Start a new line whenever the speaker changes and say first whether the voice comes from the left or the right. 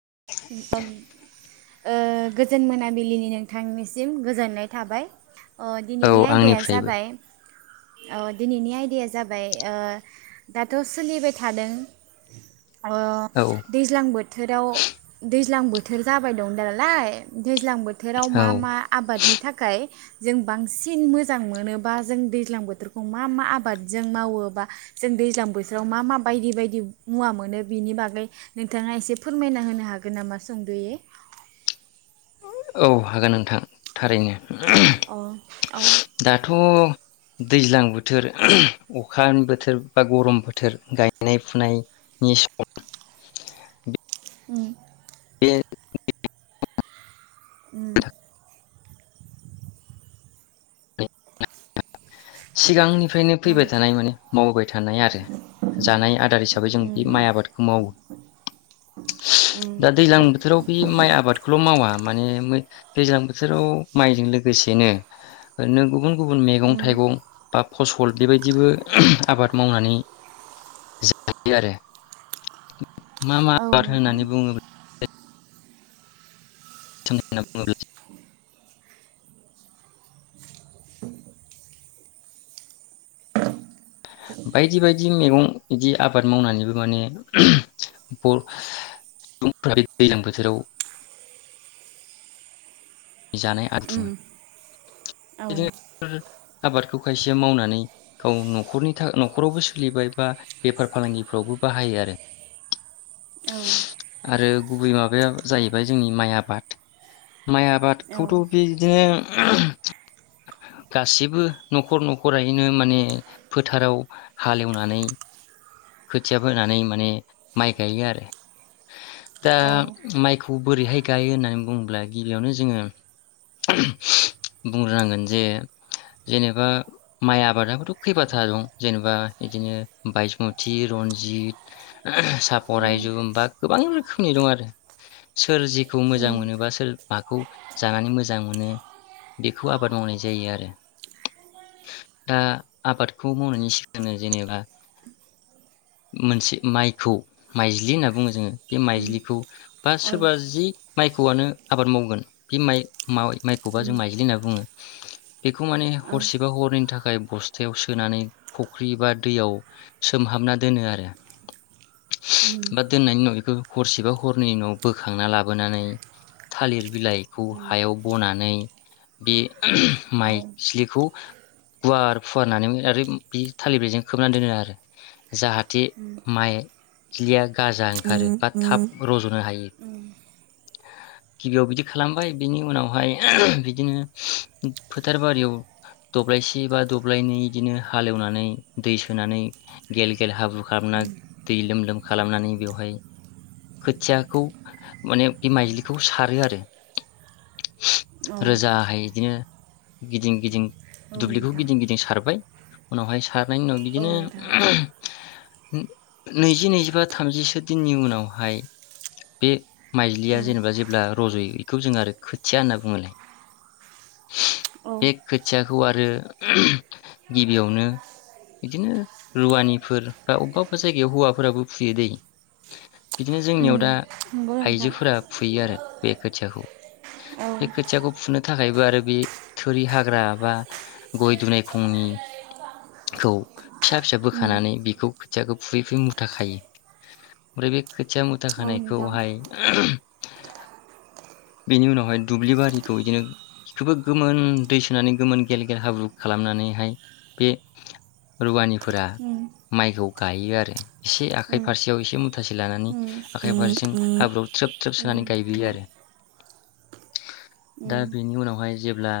right: [unintelligible] ओ गोजोन मोनाबिलिनि नोंथांनिसिम गोजोननाय थाबाय अ
left: औ
right: दिनैनि आयदाया
left: आंनिफ्रायबो
right: जाबाय औ दिनैनि आयदाया जाबाय दाथ' सोलिबाय थादों ओ
left: औ
right: दैज्लां बोथोराव दैज्लां बोथोर जाबाय दं दालाय दैज्लां बोथोराव
left: औ
right: मा मा आबादनि थाखाय जों बांसिन मोजां मोन बा जों दैज्लां बोथोरखौ मा मा आबादजों मावो बा जों दैज्लां बोथोराव मा मा बायदि बायदि मुवा मोनो बेनि बागै नोंथाङा एसे फोरमायना होनो हागोन। [unintelligible] नामा सुंद'यै?
left: औ हागोन नोंथां थारैनो। [unintelligible]
right: अ अ
left: दाथ' दैज्लां बोथोर अखानि बोथोर बा गरम बोथोर गायनाय फुनायनि सम
right: उम
left: बे
right: उम
left: सिगांनिफ्रायनो
right: अ
left: फैबाय थानाय माने मावबाय थानाय आरो जानाय आदार हिसाबै जों बे
right: उम
left: माइ आबादखौ मावो
right: उम
left: दा दैज्लां बोथोराव बे माइ आबादखौल' मावा माने मै दैज्लां बोथोराव माइजों लोगोसेनो एरैनो गुबुन गुबुन
right: उम
left: थाइगं बा फसल बेबायदिबो आबाद मावनानै जायो आरो। मा मा
right: औ
left: आबाद
right: नोंथां
left: होननानै बुङोब्ला। [unintelligible] बायदि बायदि मैगं बिदि आबाद मावनानैबो माने बर' सुबुंफोरा बे दैज्लां बोथोराव नि जानाय आ
right: उम
left: [unintelligible]
right: औ
left: बिदिनो आबादखौ खायसेया मावनानै गाव न'खरनि न'खरावबो सोलिबाय बा बेफार फालांगिफ्रावबो बाहायो आरो।
right: औ
left: आरो गुबै माबाया जाहैबाय जोंनि माइ आबाद माइ
right: औ
left: आबादखौथ' बिदिनो [unintelligible] गासिबो न'खर न'खरैनो इदिनो माने फोथाराव हालेवनानै खोथिया फोनानै माने माइ गायो आरो। दा
right: औ
left: माइ बोरैहाय गायो होननानै बुङोब्ला गिबियावनो जोङो बुंग्रोनांगोन जे जेनेबा माइ आबादाबोथ' खैबाथा दं जेनेबा बिदिनो बाय थि रनजित
right: उम
left: सापरायजों बा गोबां रोखोम नि दं आरो सोर जिखौ
right: उम
left: मोजां
right: उम
left: मोनोबा सोर माखौ जानानै मोजां मोनो बेखौ आबाद मावनाय जायो आरो दा आबादखौ मावनायनि सिगांनो जेनेबा मोनसे माइखौ माइज्लि होनना बुङो जोङो बे माइज्लिखौ बा
right: औ
left: सोरबा जि माइखौआनो आबाद मावगोन बे माइ माइ माइखौबा
right: उम
left: जों माइज्लि होनना बुङो [inaudible] बेखौ माने
right: औ
left: हरसेबा हरैनि थाखाय बस्थायाव सोनानै फ्रि बा दैयाव सो सोमहाबना दोनो आरो बा दोननायनि उनाव बेखौ हरसेबा हरनैनि उनाव बोखांना लाबोनानै थालिर बिलाइखौ हायाव बनानै बे
right: औ
left: माइज्लिखौ गुवार फुवार होननानै आरो बे थालिर बेजों खोबनानै दोनो आरो जाहाथे माइ [unintelligible] गाजा ओंखारो बा थाब
right: नोंथां
left: रज'नो हायो। गिबियाव बिदि खालामबाय बिनि उनावहाय बिदिनो फोथार बारियाव दब्लायसे बा दब्लायनै बिदिनो हालेवनानै दै सोनानै गेल गेल हाब्रु खालामना दै लोम लोम खालामनानै बेवहाय खोथियाखौ माने बे माइज्लिखौ सारो आरो रोजाहाय इदिनो गिदिं गिदिं दुब्लिखौ गिदिं गिदिं सारबाय [unintelligible] सारनायनि उनाव
right: औ
left: बिदिनो
right: नोंथां
left: नैजि नैजिबा थामजिसो दिननि उनावहाय बे माइज्लिया जेनेबा जेब्ला रज'यो बेखौ जों आरो खोथिया होनना बुङोलाय
right: औ
left: बे खोथियाखौ आरो गिबियावनो बिदिनो रुवानिफोर बा अबेबा अबेबा जायगायाव हौवाफोराबो फुयो दै बिदिनो
right: उम
left: जोंनियाव दा
right: नंगौ नोंथां
left: आइजोफोरा फुयो आरो बे खोथियाखौ
right: औ
left: बे खोथियाखौ फुनो थाखायबो आरो बे थोरि हाग्रा बा गय दुनाय खंनिखौ फिसा फिसा
right: उम
left: बोखानानै बिखौ खोथियाखौ फुयै फुयै मुथा खायो ओमफ्राय बे खोथिया मुथा
right: औ नोंथां
left: खानायखौहाय बिनि उनावहाय दुब्लि बारिखौ इदिनो इखोबो गोमोन दै सोनानै गोमोन गेल गेल हाब्रु खालामनानैहाय बे रुवानि फोरा
right: उम
left: माइखौ गायो आरो एसे आखाइ
right: उम
left: फारसेयाव एसे मुथासे लानानै
right: उम
left: आखाइ
right: उम
left: फारसेजों हाब्रुआव थ्रोब थ्रोब सो नानै
right: नोंथां
left: गायबोयो आरो दा बिनि उनावहाय जेब्ला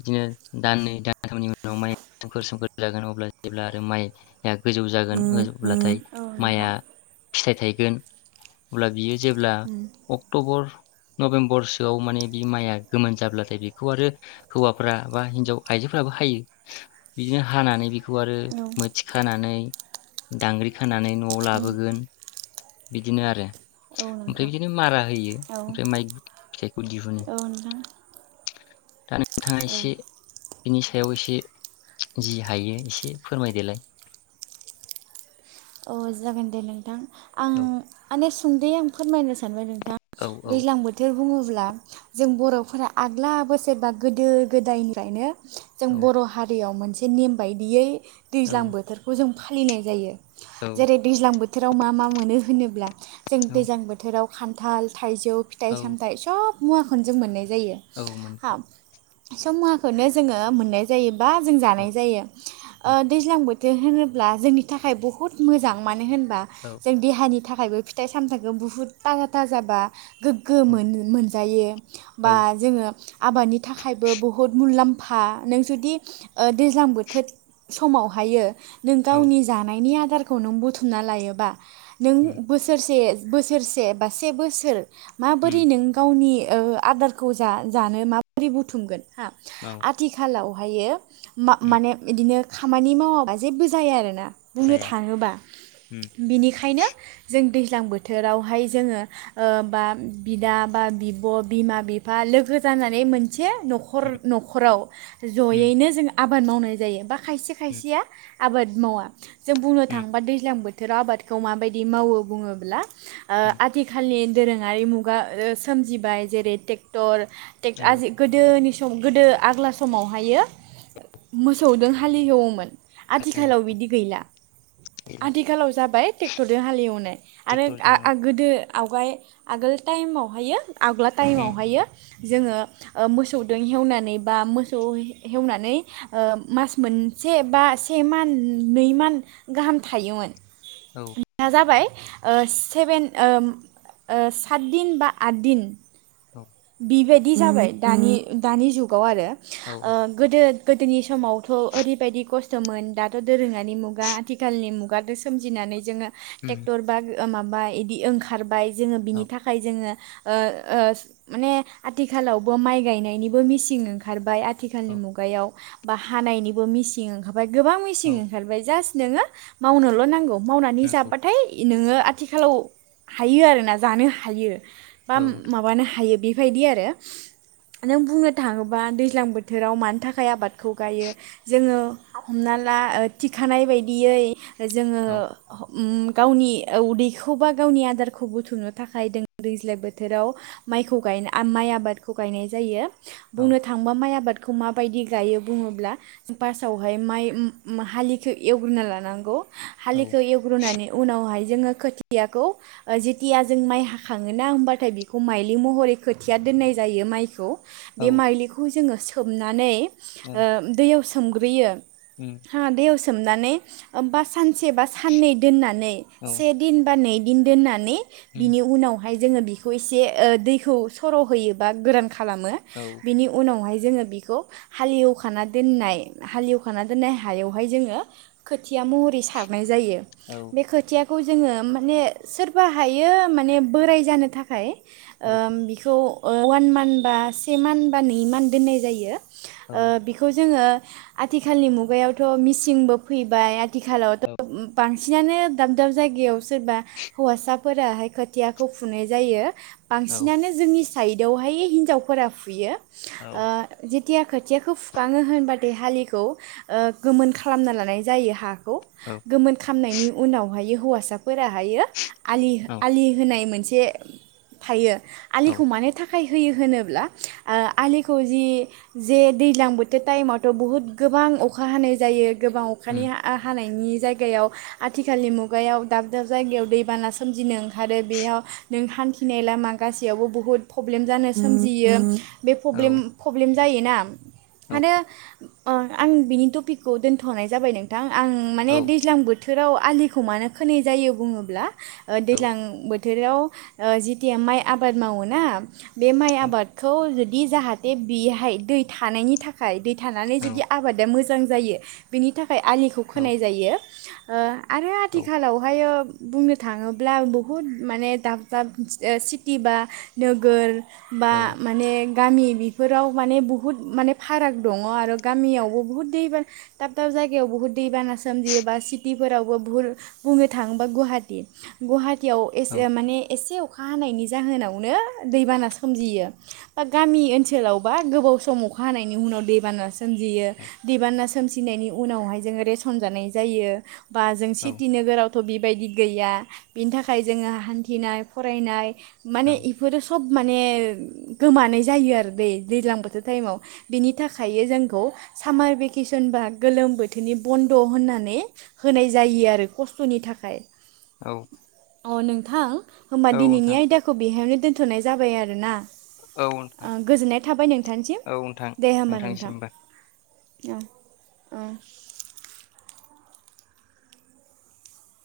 left: इदिनो दाननै दानथामनि उनाव माइ सोमखोर सोमखोर जागोन अब्ला जेब्ला आरो माइ आ गोजौ
right: उम
left: जागोन
right: औ
left: ओब्लाथाय
right: नोंथां
left: माइआ फिथाइ थायगोन अब्ला बियो जेब्ला
right: उम
left: अक्ट'बर नभेम्बरसोआव माने बि माइआ गोमोन जाब्लाथाय बेखौ आरो हौवाफ्रा बा हिनजाव आइजोफ्राबो हायो बिदिनो हानानै बि खौ आरो
right: औ
left: मोथि खानानै दांग्रि खानानै न'आव
right: उम
left: लाबोगोन बिदिनो आरो।
right: औ
left: ओमफ्राय
right: नोंथां
left: बिदिनो मारा होयो
right: औ
left: ओमफ्राय माइ फिथाइखौ दि
right: औ नोंथां
left: दा नोंथाङा
right: औ
left: इसे बिनि सायाव इसे जि हायो इसे फोरमायदोलाय।
right: अ जागोन दे नोंथां। आं
left: औ
right: आनेस सोंदै आं फोरमायनो सानबाय नों थां
left: औ औ
right: दैज्लां बोथोर बुङो ब्ला जों बर'फोरा आग्ला बोसोरबा गोदो गोदायनिफ्रायनो जों
left: औ
right: बर' हारियाव मोनस बे निम बायदियै दैज्लां
left: औ
right: बोथोरखौ जों फालिनाय जायो
left: औ
right: जेरै दैज्लां बोथ थोराव मा मा मोनो होनोब्ला जों
left: औ
right: दैजां बोथोराव खान्थाल थाइजौ फिथाइ
left: औ
right: सामथाइ सब मुवाखौनो जों मोननाय जायो
left: औ मोन
right: हा सब मुवाखौनो जोङो मोननाय जायो बा जों
left: औ
right: जानाय जायो ओ
left: औ
right: दैज्लां बोथ थे होनोब्ला जोंनि थाखाय बुह हुत मोजां मानो होन बा
left: औ
right: जों देहानि था खायबो फिथाइ सामथाइखो बुहुत थाजा थाजाबा गोग्गो
left: औ
right: मोन मोनजायो
left: औ
right: बा जोङो आबादनि थाखायबो बुहुत मुलाम्फ फा नों जुदि दैज्लां ओ बोथोर समावहायो नों
left: औ
right: गावनि जानायनि आर आदारखौ नों बुथुमना लायोबा नों
left: उम
right: बोसोरसे बोसोरसे बा से बोसोर माबोरै
left: उम
right: नों गावनि ओ आदारखौ जा-जानो माबोरै बुथुमगोन हा
left: औ
right: आथिखालाव हायो मा
left: उम
right: माने इदिनो खामानि मावाबा जेबो जाया आरोना बुंनो
left: जाया उम
right: बिनिखायनो जों दैज्लां बोथोरावहाय जोङो ओ बा बिदा बा बिब' बिमा बिफा लोगो जानानै मोन मोनसे न'खर
left: उम
right: न'खराव
left: उम
right: ज'यैनो जों आब आबाद मावनाय जायो बा खायसे
left: उम
right: खायसेया आबाद मावा जों बुंनो
left: उम
right: थाङोबा दैज्लां बोथोर बोथोराव आबादखौ माबायदि मावो बुङोब्ला ओ
left: उम
right: आथिखालनि दोरोङारि मुगा ओ सोमजिबाय जेरै ट्रेक्टर टेक
left: औ
right: आजि गोदोनि सम गोदो आग्ला समावहायो मोसौजों हालेवोमोन
left: हालेव
right: आथिखालाव बिदि गैला
left: गैला
right: आथिखालाव जाबाय ट्रेक्टरजों हाले एवनाय आरो
left: ट्रेक्टरजों
right: आ- आ गोदो आवगाय आगोल टाइमावहायो आग्ला
left: उम
right: टाइमावहायो जोङो ओ मोसौजों हेवनानै बा मोसौ हेवनानै मास मोनसे बा से मान नै मान गाहाम थायोमोन
left: औ
right: दा जाबाय ओ सेभेन सात दिन बा आद दिन
left: औ
right: बेबायदि जाबाय दानि दानि जुगाव आरो
left: औ
right: ओ गोदो गोदोनि समावथ' ओरैबायदि खस्थ'मोन दाथ' दोरोङ दानि मुगा आथिखालनि मुगा सोमजिनानै जोङो
left: उम
right: ट्रेक्टर बा माबा बिदि ओंखार ओंखारबाय जोङो बिनि
left: औ
right: थाखाय जोङो ओ ओ माने आथिखालावबो माइ गायनायनिबो मिसिन ओंखारबाय आथिखालनि
left: औ
right: मुगायाव बा हानायनिबो मिसिं ओंखारबाय ओमफ्राय गोबां मेसिं
left: औ
right: ओंखारबाय जास्ट नोङो मावनोल' नांगौ मावनानै
left: नंगौ
right: जाबाथाय नोङो आथिखालाव हायो आरोना जानो हायो बा
left: औ
right: माबानो हायो बेबायदि आरो नों बुंनो थाङोबा दैज्लां बोथोराव मानि थाखाय आबादखौ गायो जोङो हमना ला थिखानाय बायदियै जोङो
left: औ
right: गावनि उदैखौ बा गावनि आदारखौ बुथुमनो थाखायों दैज्लां बोथोराव माइखौ खौ गाय माइ आबादखौ गायनाय जायो
left: औ
right: बुंनो थांबा माइ आबादखौ खौ माबायदि गायो बुङोब्ला फास्टआवहाय माइ हालिखौ एवग्रोना लानांगौ
left: औ
right: हालिखौ एवग्रोनानै उनावहाय जोङो खोथियाखौ जेथिया जों माइ हाखाङोना होमबाथाय बेखौ माइलि महरै खोथिया दोननाय जायो माइखौ
left: औ
right: बे माइलिखौ जोङो सोमनानै
left: औ
right: दैयाव सोमना
left: उम
right: सोमग्रोयो [unintelligible] सोमनानै ओम सानसे बा साननै दोननानै
left: औ
right: से दिन बा नै दिन दोननानै
left: उम
right: बिनि उनाव ओमफाय जोङो बेखौ एसे ओ दैखौ सर' होयोबा गो खालामो
left: औ
right: बिनि उनावहाय जोङो बेखौहाय हालेवखाना दोननाय हायावहाय जोङो खोथिया महरै सारनाय जायो बे खोथिया खौ जोङो माने सोरबा हायो माने बोराय जानो थाखाय
left: औ
right: ओ बिखौ अवान मान्थ बा से मान्थ बा नै मान्थ दोननाय जायो। ओ
left: औ
right: बिखौ जोङो आथिखालनि मुगायावथ' मिसिंबो फैबाय खालावथ'
left: औ
right: [unintelligible] बांसिनानो दाब दाब जायगायाव सोरबा हौवासाफोराहाय खोथियाखौ फुनाय जायो। बांसिनानो जोंनि साइदआवहाय हिन्जावफोरा फुयो।
left: औ
right: औ‌ जे खोथिया खोथियाखौ फुखाङो होनबाथाय हालिखौ गोमोन खालामना लानाय जायो हा खौ गोमोन खामनायनि उनाव हुवा फोराहायो आ
left: औ
right: आलि होनाय मोनसे सेे थायो। आलिखौ मानि थाखाय आखाइ होयो होनोब्ला ओ आलिखौ जि जे दैज्लां बोथोर टाइमावथ' बहुत गोबां अखा हानाय जायो गोबां अखानि
left: उम
right: हा हानायनि जायगायाव आथिखालनि मुगायाव दाब दाब जायगायाव दैबाना सोमजिदों। आरो बेयाव नों फिनाय लामा गासैयावबो बुहुद प्रब्लेम जानो सोमजियो बेे
left: औ
right: प्रब्लेम प्रब्ले जायो ना। आरो अ आं बिनि टपिकखौ दोनथ'नाय जाबाय नोंथां। आं माने दैज्लां बो औ बोथोराव आलिखौ मानो खोनाय जायो बुङोब्ला ओ दैज्लां बोथो बोथोराव ओ जिथिया माइ आबाद मावोना बे माइ आबादखौ जुदि दि जाहाथे बेहाय दै थानायनि थाखाय दै थानानै
left: औ
right: जुदि आबादा मोजां मोजां जायो बेनि थाखाय ओमफ्राय आलिखौ खोनाय जायो। ओ आरो आथिखालावहायो बुंनो थाङोब्ला बहुद माने दाब दाब सिटि बा नोगोर बा माने गामि बेफोराव माने बुहुद माने फाराग दङ आरो गामियावबो बुहुद दैबार दाब दाब जायगायाव बुहुद दैबाना सोमजियोबा सिटि फोरावबो भुल बुंनो थाङोबा गुवाहाटि गुहा याव एसे माने एसे अखा हानायनि जाहोनावनो दैबाना सोमजियो बा गामि ओनसोलावबा गोबाव सम अखा हानायनि उनाव दैबाना सोमजियो दैबाना सोमजिनायनि उनावहाय जोङो रेसन जानाय जायो। बा जों सिटि नोगोराव थ' बिबायदि गैया बिनि थाखाय जोङो हान्थिनाय फरायनाय माने इफोरो सब माने गोमानाय जायो आरो दै दैज्लां बोथोर टाइमाव बिनि थाखायो जोंखौ सामार भेकेसन बा गोलोम बोथोरनि बन्द' होननानै होनाय जायो आरो खस्थ'नि थाखाय
left: औ
right: अ नोंथां होमबा दिनैनि
left: नोंथां
right: आयदाखौ बेहायनो दोन्थ'नाय जाबाय आरो ना
left: औ नोंथां
right: गोजोननाय थाबाय नोंथांसिम
left: औ नोंथां
right: दे होमबा नोंथां
left: नोंथांनिसिमबो
right: औ ओ